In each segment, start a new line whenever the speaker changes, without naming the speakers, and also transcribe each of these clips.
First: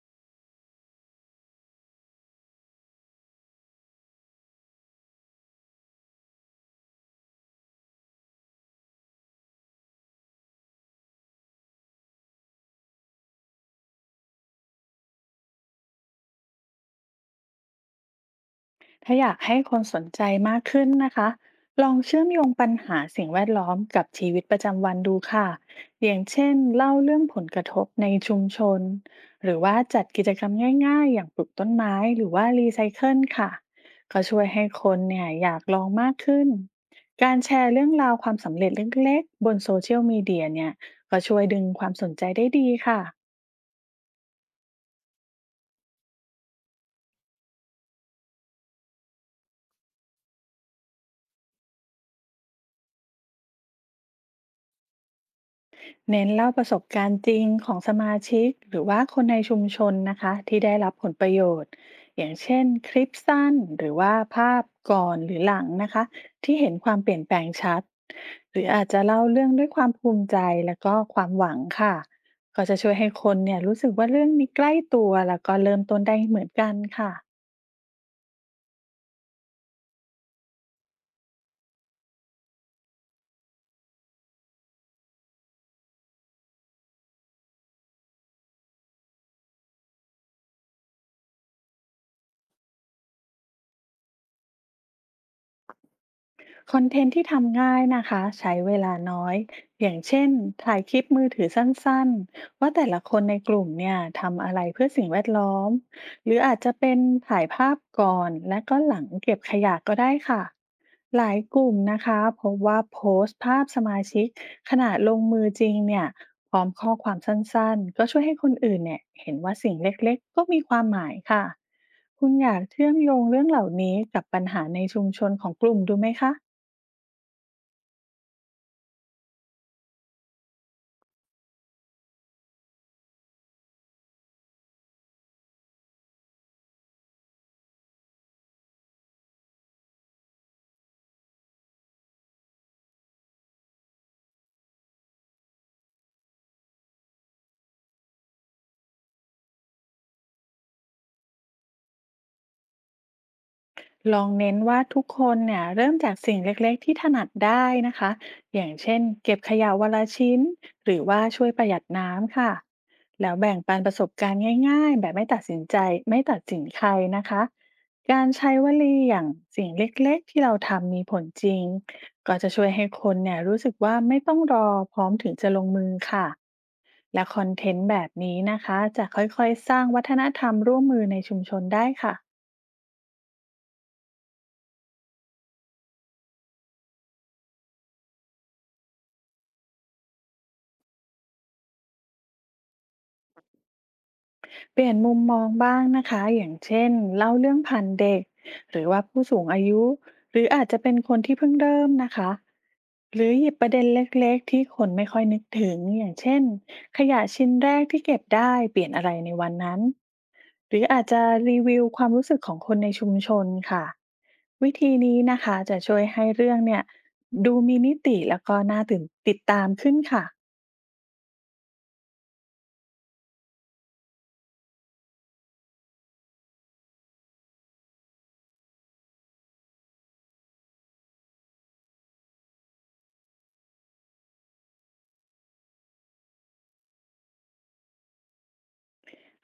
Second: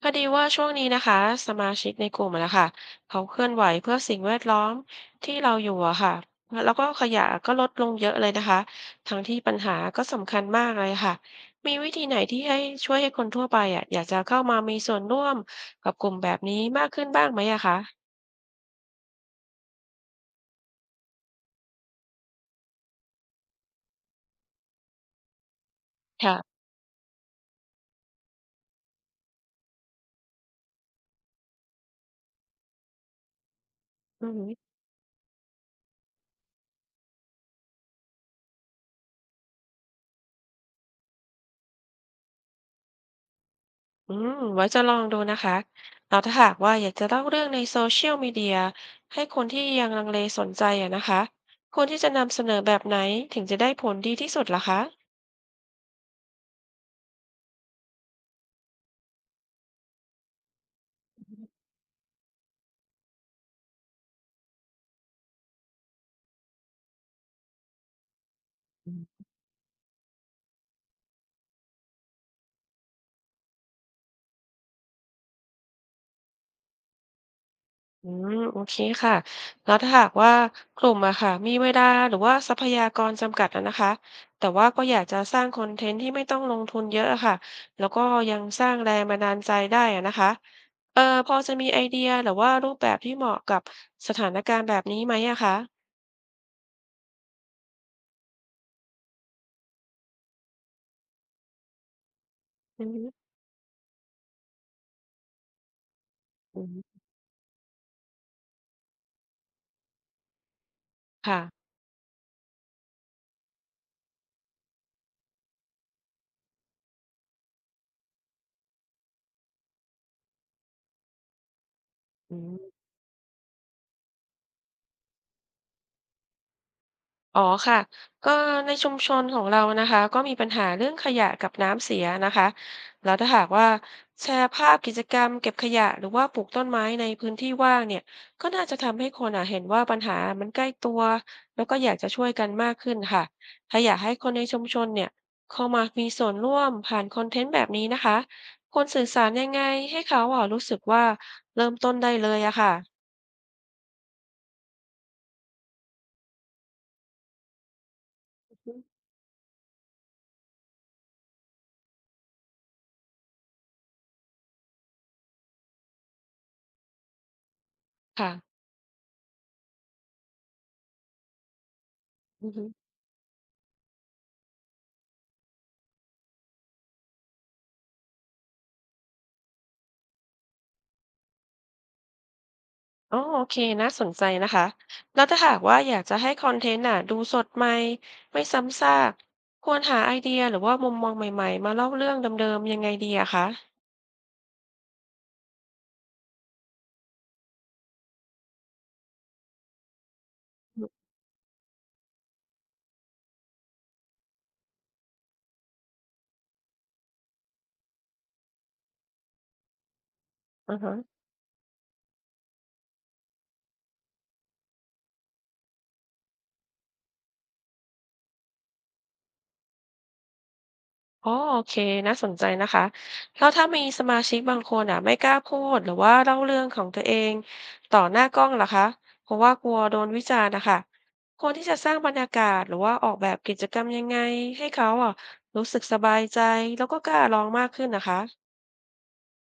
พอดีว่าช่วงนี้นะคะสมาชิกในกลุ่มอะนะคะเขาเคลื่อนไหวเพื่อสิ่งแวดล้อมที่เราอยู่อะค่ะแล้วก็ขยะก็ลดลงเยอะเลยนะคะทั้งที่ปัญหาก็สำคัญมากเลยค่ะมีวิธีไหนที่ให้ช่วยให้คนทั่วไปอะอยากจะเข้ามามีส่วนร่วมกับกลุ่มแบบนี้มากขึ้นบ้างไหมอะคะ
ถ้าอยากให้คนสนใจมากขึ้นนะคะ ลองเชื่อมโยงปัญหาสิ่งแวดล้อมกับชีวิตประจำวันดูค่ะอย่างเช่น
ค่ะ
เล่าเรื่องผลกระทบในชุมชน หรือว่าจัดกิจกรรมง่ายๆอย่างปลูกต้นไม้หรือว่ารีไซเคิลค่ะ ก็
อื
ช่วย
ม
ให้คนเนี่ยอยากลองมากขึ้น การแชร์เรื่องราวความสำเร็จเล็กๆบนโซเชียลมีเดียเนี่ย ก็ช่วยดึงความสนใจได้ดีค่ะ
อืมไว้จะลองดูนะคะเราวถ้าหากว่าอยากจะเล่าเรื่องในโซเชียลมีเดียให้คนที่ยังลังเลสนใจอะนะคะควรที่จะนำเสนอแบบไหนถึงจะได้ผลดีที่สุดล่ะคะ
เน้นเล่าประสบการณ์จริงของสมาชิกหรือว่าคนในชุมชนนะคะที่ได้รับผลประโยชน์อย่างเช่นคลิปสั้นหรือว่าภาพก่อนหรือหลังนะคะที่เห็นความเปลี่ยนแปลงชัดหรืออาจจะเล่าเรื่องด้วยความภูมิใจแล้วก็ความหวังค่ะก็จะช่วยให้คนเนี่ยรู้สึกว่าเรื่องนี้ใกล้ตัวแล้วก็เริ่มต้นได้เหมือนกันค่ะ
อืมโอเคค่ะแล้วถ้าหากว่ากลุ่มอะค่ะมีเวลาหรือว่าทรัพยากรจำกัดอะนะคะ แต่ว่าก็อยากจะสร้างคอนเทนต์ที่ไม่ต้องลงทุนเยอะอะค่ะ แล้วก็ยังสร้างแรงบันดาลใจได้อะนะคะเออพอจะมีไอเดียหรือว่ารูปแบบที่เหมาะกับสถานการณ์แบบนี้ไหมอะคะ
คอนเทนต์ที่ทำง่ายนะคะใช้เวลาน้อยอย่างเช่นถ่ายคลิปมือถือสั้นๆว่า
อื
แต่ละคน
ม
ในกลุ่มเนี่ยทำอะไรเพื่อสิ่งแวดล้อมหรืออา
อื
จจะเป็
ม
นถ่ายภาพก่อนและก็หลังเก็บขยะก็ได้ค่ะหลา
ค่ะ
ยกลุ่มนะคะพบว่าโพสต์ภาพสมาชิกขณะลงมือจริงเนี่ยพร้อมข้อความสั้นๆก็ช่วยให้คนอื่นเนี่ยเห็นว่าสิ่งเล็กๆก็มีความหมายค่ะคุณ
อื
อยาก
ม
เชื่อมโยงเรื่องเหล่านี้กับปัญหาในชุมชนของกลุ่มดูไหมคะ
อ๋อค่ะก็ในชุมชนของเรานะคะก็มีปัญหาเรื่องขยะกับน้ำเสียนะคะแล้วถ้าหากว่าแชร์ภาพกิจกรรมเก็บขยะหรือว่าปลูกต้นไม้ในพื้นที่ว่างเนี่ยก็น่าจะทำให้คนอ่ะเห็นว่าปัญหามันใกล้ตัว แล้วก็อยากจะช่วยกันมากขึ้นค่ะถ้าอยากให้คนในชุมชนเนี่ยเข้ามามีส่วนร่วมผ่านคอนเทนต์แบบนี้นะคะควรสื่อสารยังไงให้เขาอ่ะรู้สึกว่าเริ่มต้นได้เลยอะค่ะ
ลองเน้นว่าทุกคนเนี่ยเริ่มจากสิ่งเล็กๆที่ถนัดได้นะคะอย่างเช่นเก็บขยะวันละชิ้นหรือว่าช่วยประหยัดน้ำค่ะแล้วแบ่งปันประสบการณ์ง่ายๆแบบไม่ตัดสินใจไม่ตัดสินใครนะคะการ
ค่ะ
ใช้วลีอย่างสิ่งเล็กๆที่เราทำมีผลจริงก็จะช่วยให้คนเนี่ยรู้สึกว่าไม่ต้องรอพร้อมถึงจะลงมือค่ะและคอนเทนต์แบบนี้นะคะจะค่อยๆสร้างวัฒนธรรมร่วมมือในชุมชนได้ค่ะ
อ๋อโอเคน่าสนใจนะคะแล้วถ้าหากว่าอยากจะให้คอนเทนต์น่ะดูสดใหม่ไม่ซ้ำซากควรหาไอเดียหรือว่ามุมมองใหม่ๆมาเล่าเรื่องเดิมๆยังไงดีอะคะ
เปลี่ยนมุมมองบ้างนะคะอย่างเช่นเล่าเรื่องผ่านเด็กหรือว่าผู้สูงอายุหรืออาจจะ
อืม
เป็นคนที่เพิ่งเริ่มนะคะหรือหยิบประเด็นเล็กๆที่คนไม่ค่อยนึกถึงอย่างเช่นขยะชิ้นแรกที่เก็บได้เปลี่ยนอะไรในวันนั้น
อ
ห
อ
รือ
ฮะ
อาจจะรีวิวความรู้สึกของคนในชุมชนค่ะวิธีนี้นะคะจะช่วยให้เรื่องเนี่ยดูมีมิติแล้วก็น่าตื่นติดตามขึ้นค่ะ
อ๋อโอเคน่าสนใจนะคะแล้วถ้ามีสมาชิกบางคนอ่ะไม่กล้าพูดหรือว่าเล่าเรื่องของตัวเองต่อหน้ากล้องล่ะคะเพราะว่ากลัวโดนวิจารณ์นะค่ะควรที่จะสร้างบรรยากาศหรือว่าออกแบบกิจกรรมยังไงให้เขาอะรู้สึกสบายใจแล้วก็กล้าลองมากขึ้นนะคะ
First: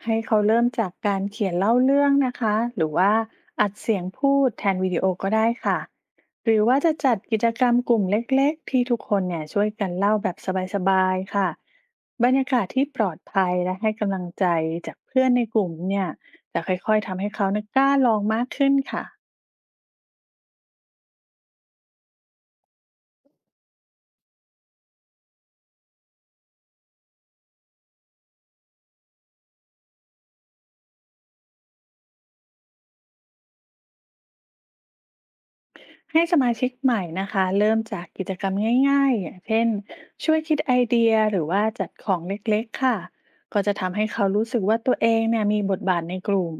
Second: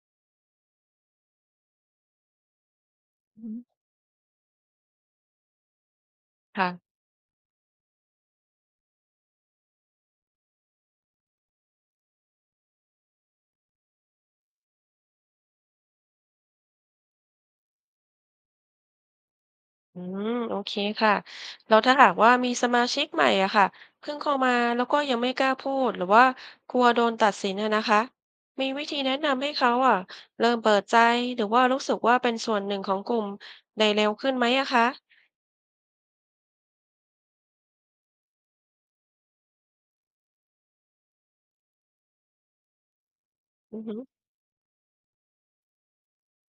ให้เขาเริ่มจากการเขียนเล่าเรื่องนะคะหรือว่า
อื
อัด
ม
เสียงพูดแทนวิดีโอก็ได้ค่ะหรือว่า
ค่ะ
จะจัดกิจกรรมกลุ่มเล็กๆที่ทุกคนเนี่ยช่วยกันเล่าแบบสบายๆค่ะบรรยากาศที่ปลอดภัยและให้กำลังใจจากเพื่อนในกลุ่มเนี่ยจะค่อยๆทำให้เขาเนี่ยกล้าลองมากขึ้นค่ะ
อืมโอเคค่ะแล้วถ้าหากว่ามีสมาชิกใหม่อะค่ะเพิ่งเข้ามาแล้วก็ยังไม่กล้าพูดหรือว่ากลัวโดนตัดสินอะนะคะมีวิธีแนะนำให้เขาอะเริ่มเปิดใจหรือว่ารู้สึกว่าเป็นส่วนหนึ่งของกลุ่มได้เร็วขึ้นไหมอะคะ
ให้สมาชิกใหม่นะคะเริ่มจากกิจกรรมง่ายๆอย่างเช่นช่วยคิดไอเดียหรือว่าจัดของเล็กๆค่ะก็จะ
อือฮึ
ทำให้เขารู้สึกว่าตัวเองเนี่ยมีบทบาทในกลุ่ม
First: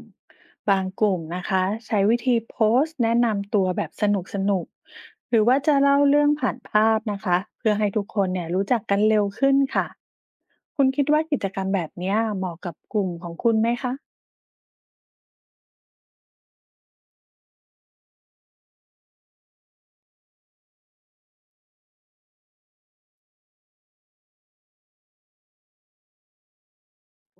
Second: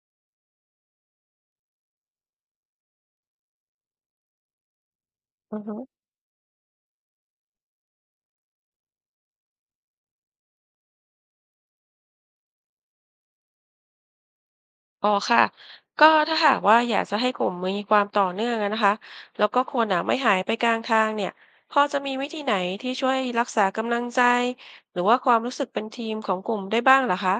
บางกลุ่มนะคะใช้วิธีโพสต์แนะนำตัวแบบสนุกๆหรือ
อื
ว่า
อฮึ
จะเล่าเรื่องผ่านภาพนะคะเพื่อให้ทุกคนเนี่ยรู้จักกันเร็วขึ้นค่ะคุณคิดว่ากิจกรรมแบบเนี้ยเหมาะกับกลุ่มของคุณไหมคะ
อ๋อค่ะก็ถ้าหากว่าอยากจะให้กลุ่มมีความต่อเนื่องอะนะคะแล้วก็คนอะไม่หายไปกลางทางเนี่ยพอจะมีวิธีไหนที่ช่วยรักษากำลังใจหรือว่าความรู้สึกเป็นทีมของกลุ่มได้บ้างเหรอคะ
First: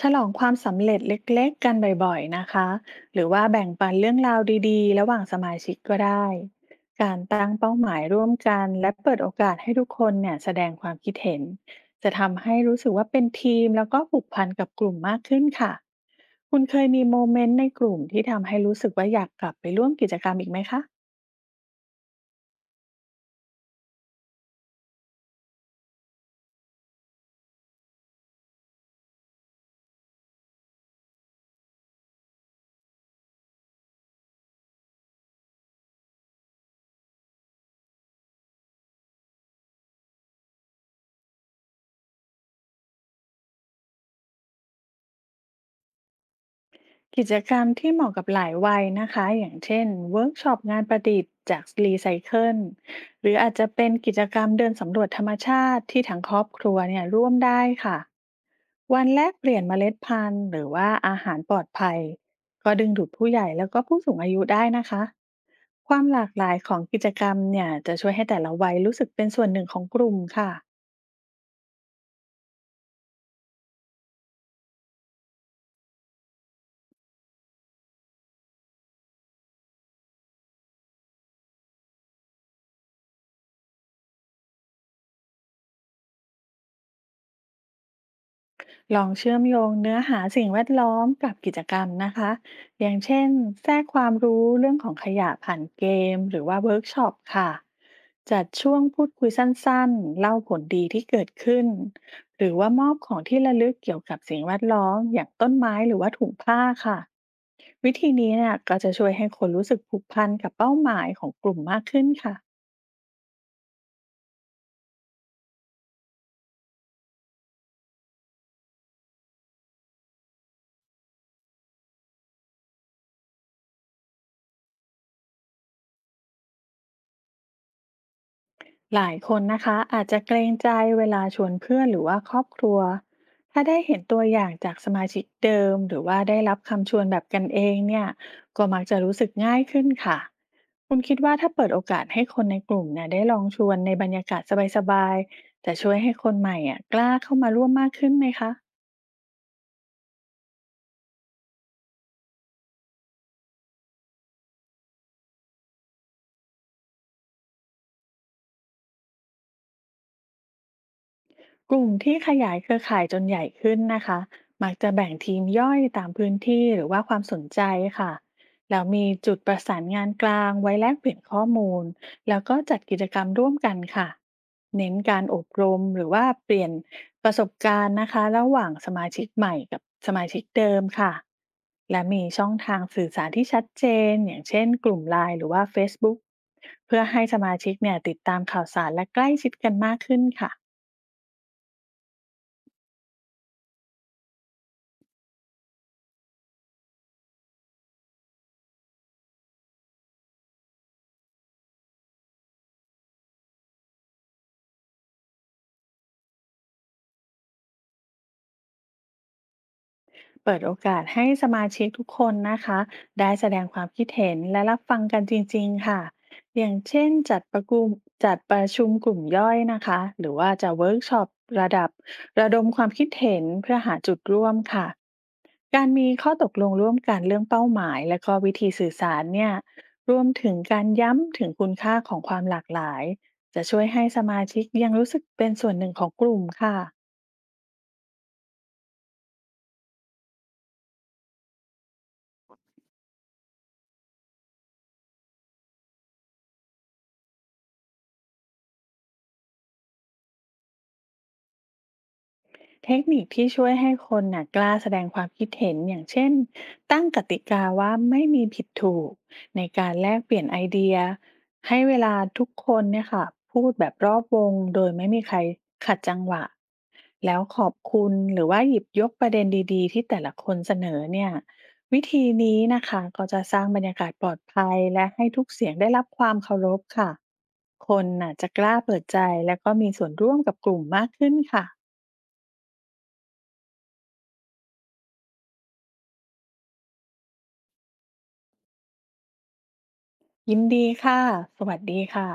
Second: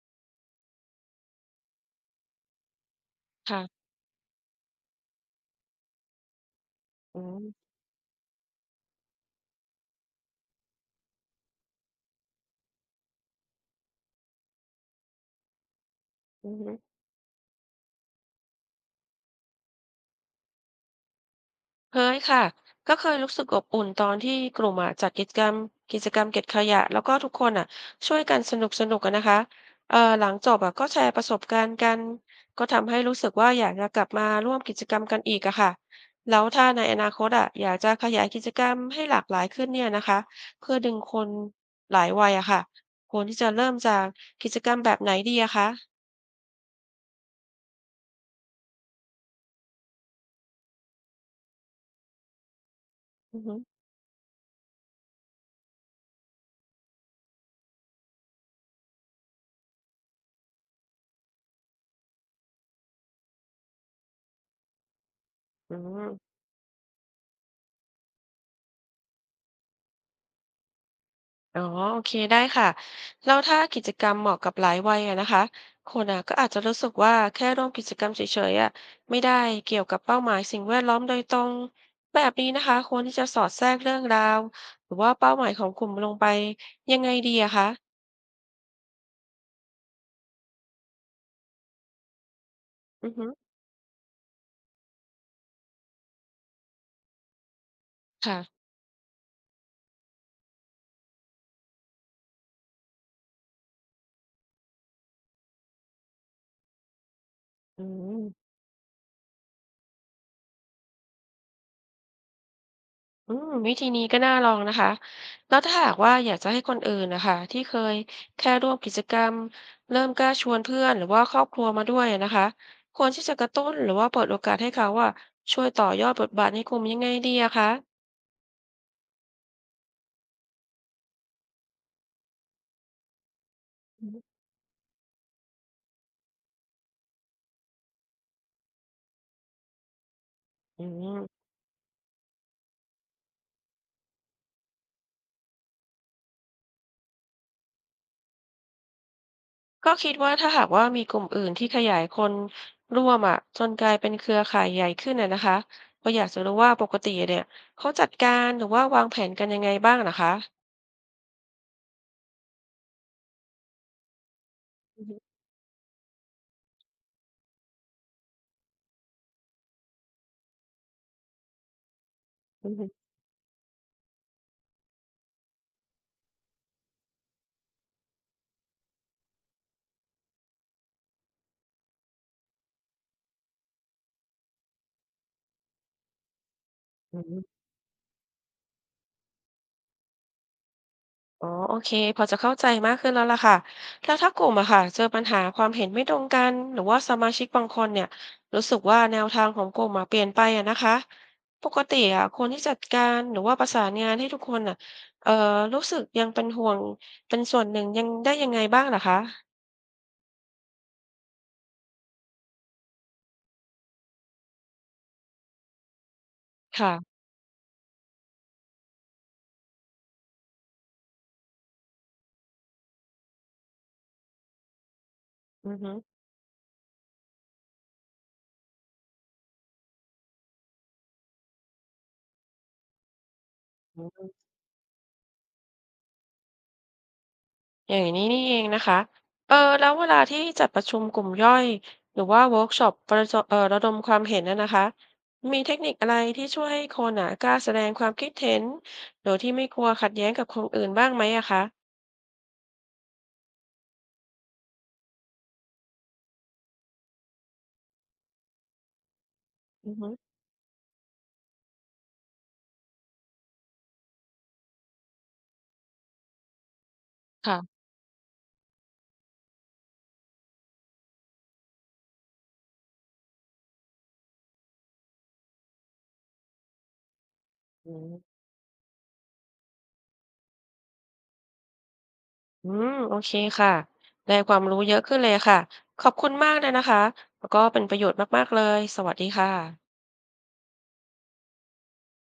ฉลองความสำเร็จเล็กๆกันบ่อยๆนะคะหรือว่าแบ่ง
ค่ะ
ปันเรื่องราวดีๆระหว่างสมาชิกก็ได้ กา
อื
รตั้ง
ม
เป้าหมายร่วมกันและเปิดโอกาสให้ทุกคนเนี่ยแสดงความคิดเห็นจะทำให้รู้สึกว่าเป็นทีมแล้วก็ผูกพันกับกลุ่มมากขึ้นค่ะ
อือ
คุณ
ฮึ
เคยมีโมเมนต์ในกลุ่มที่ทำให้รู้สึกว่าอยากกลับไปร่วมกิจกรรมอีกไหมคะ
เคยค่ะก็เคยรู้สึกอบอุ่นตอนที่กลุ่มอะจัดกิจกรรมเก็บขยะแล้วก็ทุกคนอ่ะช่วยกันสนุกๆกกันนะคะหลังจบอะก็แชร์ประสบการณ์กันก็ทำให้รู้สึกว่าอยากจะกลับมาร่วมกิจกรรมกันอีกอะค่ะแล้วถ้าในอนาคตอะอยากจะขยายกิจกรรมให้หลากหลายขึ้นเนี่ยนะคะเพื่อดึงคนหลายวัยอะค่ะควรที่จะเริ่มจากกิจกรรมแบบไหนดีอะคะ
กิจกรรมที่เหมาะกับหลายวัยนะคะอย่างเช่นเวิร์กช็อปงานประดิษฐ์จากรีไซเคิลหรือ
อือ
อาจ
ฮึ
จะเป็นกิจกรรมเดินสำรวจธรรมชาติที่ทั้งครอบครัวเนี่ยร่วมได้ค่ะวันแลกเปลี่ยนเมล็ดพันธุ์หรือว่าอาหารปลอดภัยก็ดึงดูดผู้ใหญ่แล้วก็ผู้สูงอายุได้นะคะ
อื
ความหลาก
ม
หลายของกิจกรรมเนี่ยจะช่วยให้แต่ละวัยรู้สึกเป็นส่วนหนึ่งของกลุ่มค่ะ
อ๋อโอเคได้ค่ะแล้วถ้ากิจกรรมเหมาะกับหลายวัยอะนะคะคนอะก็อาจจะรู้สึกว่าแค่ร่วมกิจกรรมเฉยๆอะไม่ได้เกี่ยวกับเป้าหมายสิ่งแวดล้อมโดยตรงแบบนี้นะคะควรที่จะสอดแทรกเรื่องราวหรือว่าเป้าหมายของกลุ่มลงไปยังไงดีอะคะ
ลองเชื่อมโยงเนื้อหาสิ่งแวดล้อมกับกิจกรรมนะคะอย่าง
อือ
เช่
ฮึ
นแทรกความรู้เรื่องของขยะผ่านเกมหรือว่าเวิร์กช็อปค่ะ
ค่ะ
จัดช่วงพูดคุยสั้นๆ เล่าผลดีที่เกิดขึ้น หรือว่ามอบของที่ระลึกเกี่ยวกับสิ่งแวดล้อมอย่างต้นไม้หรือว่าถุงผ้าค่ะ
อื
วิธีนี้
ม
เนี่ยก็จะช่วยให้คนรู้สึกผูกพันกับเป้าหมายของกลุ่มมากขึ้นค่ะ
อืมวิธีนี้ก็น่าลองนะคะแล้วถ้าหากว่าอยากจะให้คนอื่นนะคะที่เคยแค่ร่วมกิจกรรมเริ่มกล้าชวนเพื่อนหรือว่าครอบครัวมาด้วยนะคะควรที่จะกระตุ้นหรือว่าเปิดโอกาสให้เขาว่าช่วยต่อยอดบทบาทให้กลุ่มยังไงดีอะคะ
หลายคนนะคะอาจจะเกรงใจเวลาชวนเพื่อนหรือว่าครอบครัวถ้าได้เห็น
อื
ตัว
ม
อย่างจากสมาชิกเดิมหรือว่าได้รับคำชวนแบบกันเองเนี่ยก็มักจะรู้สึกง่ายขึ้นค่ะคุณคิดว่าถ้าเปิดโอกาสให้คนในกลุ่มเนี่ยได้ลองชวนในบรรยากาศสบายๆจะช่วยให้คนใหม่อ่ะกล้าเข้ามาร่วมมากขึ้นไหมคะ
ก็คิดว่าถ้าหากว่ามีกลุ่มอื่นที่ขยายคนร่วมอะจนกลายเป็นเครือข่ายใหญ่ขึ้นอะนะคะก็อยากจะรู้ว่าปกติเนี่ยเขาจัดการหรือว่าวางแผนกันยังไงบ้างนะคะ
กลุ่มที่ขยายเครือข่ายจนใหญ่ขึ้นนะคะมักจะ
อื
แบ่ง
ม
ทีมย่อยตามพื้นที่หรือว่าความสนใจค่ะแล้วมีจุดประสานงานกลางไว้แลกเปลี่ยนข้อมูลแล้วก็จัดกิจกรรมร่วมกันค่ะเน้นการอบรมหรือว่าเปลี่ยนประสบการณ์นะคะระหว่างสมาชิกใหม่กับสมาชิกเดิมค่ะและมีช่องทางสื่อสารที่ชัดเจนอย่างเช่นกลุ่ม l i น์หรือว่าเฟ c บุ o กเพื่อ
อื
ให้ส
ม
มาชิกเนี่ยติดตามข่าวสารและใกล้ชิดกันมากขึ้นค่ะ
อ๋อโอเคพอจะเข้าใจมากขึ้นแล้วล่ะค่ะแล้วถ้ากลุ่มอะค่ะเจอปัญหาความเห็นไม่ตรงกันหรือว่าสมาชิกบางคนเนี่ยรู้สึกว่าแนวทางของกลุ่มอะเปลี่ยนไปอะนะคะปกติอะคนที่จัดการหรือว่าประสานงานให้ทุกคนอะเอ่อรู้สึกยังเป็นห่วงเป็นส่วนหนึ่งยังได้ยังไงบ้างนหคะ
เปิดโอกาสให้สมาชิกทุกคนนะคะได้แสดงความคิดเห็นและรับฟังกันจริงๆค่ะอย่างเช่น
ค่ะ
จัดประชุมกลุ่มย่อยนะคะหรือว่าจะเวิร์กช็อประดับระดมความคิดเห็นเพื่อหาจุดร่วมค่ะ
อือ
กา
ฮ
รมีข้อตกลงร่วมกันเรื่องเป้าหมายและก็วิธีสื่อสารเนี่ยรวมถึงการย้ำถึงคุณค่าของความหลากหลายจะช่วยให้ส
ึ
มาชิกยังรู้สึกเป็นส่วนหนึ่งของกลุ่มค่ะ
อย่างนี้นี่เองนะคะเออแล้วเวลาที่จัดประชุมกลุ่มย่อยหรือว่าเวิร์กช็อปประจเอ่อระดมความเห็นนะนะคะ มีเทคนิคอะไรที่ช่วยให้คนอ่ะกล้าแสดงความคิดเห็นโดยที่ไม่กลัวขัดแย้งกับคนอื่นบ้างไหมอะคะ
เทคนิคที่ช่วยให้คนน่ะกล้าแสดงความคิดเห็นอย่างเช่นตั้งกติกาว่าไม่มีผิดถูกในกา
อื
ร
อ
แล
ฮึ
กเปลี่ยนไอเดียให้เวลาทุกคนเนี่ยค่ะพูดแบบรอบวงโดยไม่มีใครขัดจังหวะแล้ว
ค่ะ
ขอบคุณหรือว่าหยิบยกประเด็นดีๆที่แต่ละคนเสนอเนี่ยวิธีนี้นะคะก็จะสร้างบรรยากาศปลอดภัยและให้ทุกเสียงได้รับความเคารพค่ะ
อื
คน
ม
น่ะจะกล้าเปิดใจและก็มีส่วนร่วมกับกลุ่มมากขึ้นค่ะ
อืมโอเคค่ะได้ความรู้เยอะขึ้นเลยค่ะ ขอบคุณมากเลยนะคะแล้วก็เป็นประโยชน์มากๆเลย สวัสดีค่ะ
ยินดีค่ะ สวัสดีค่ะ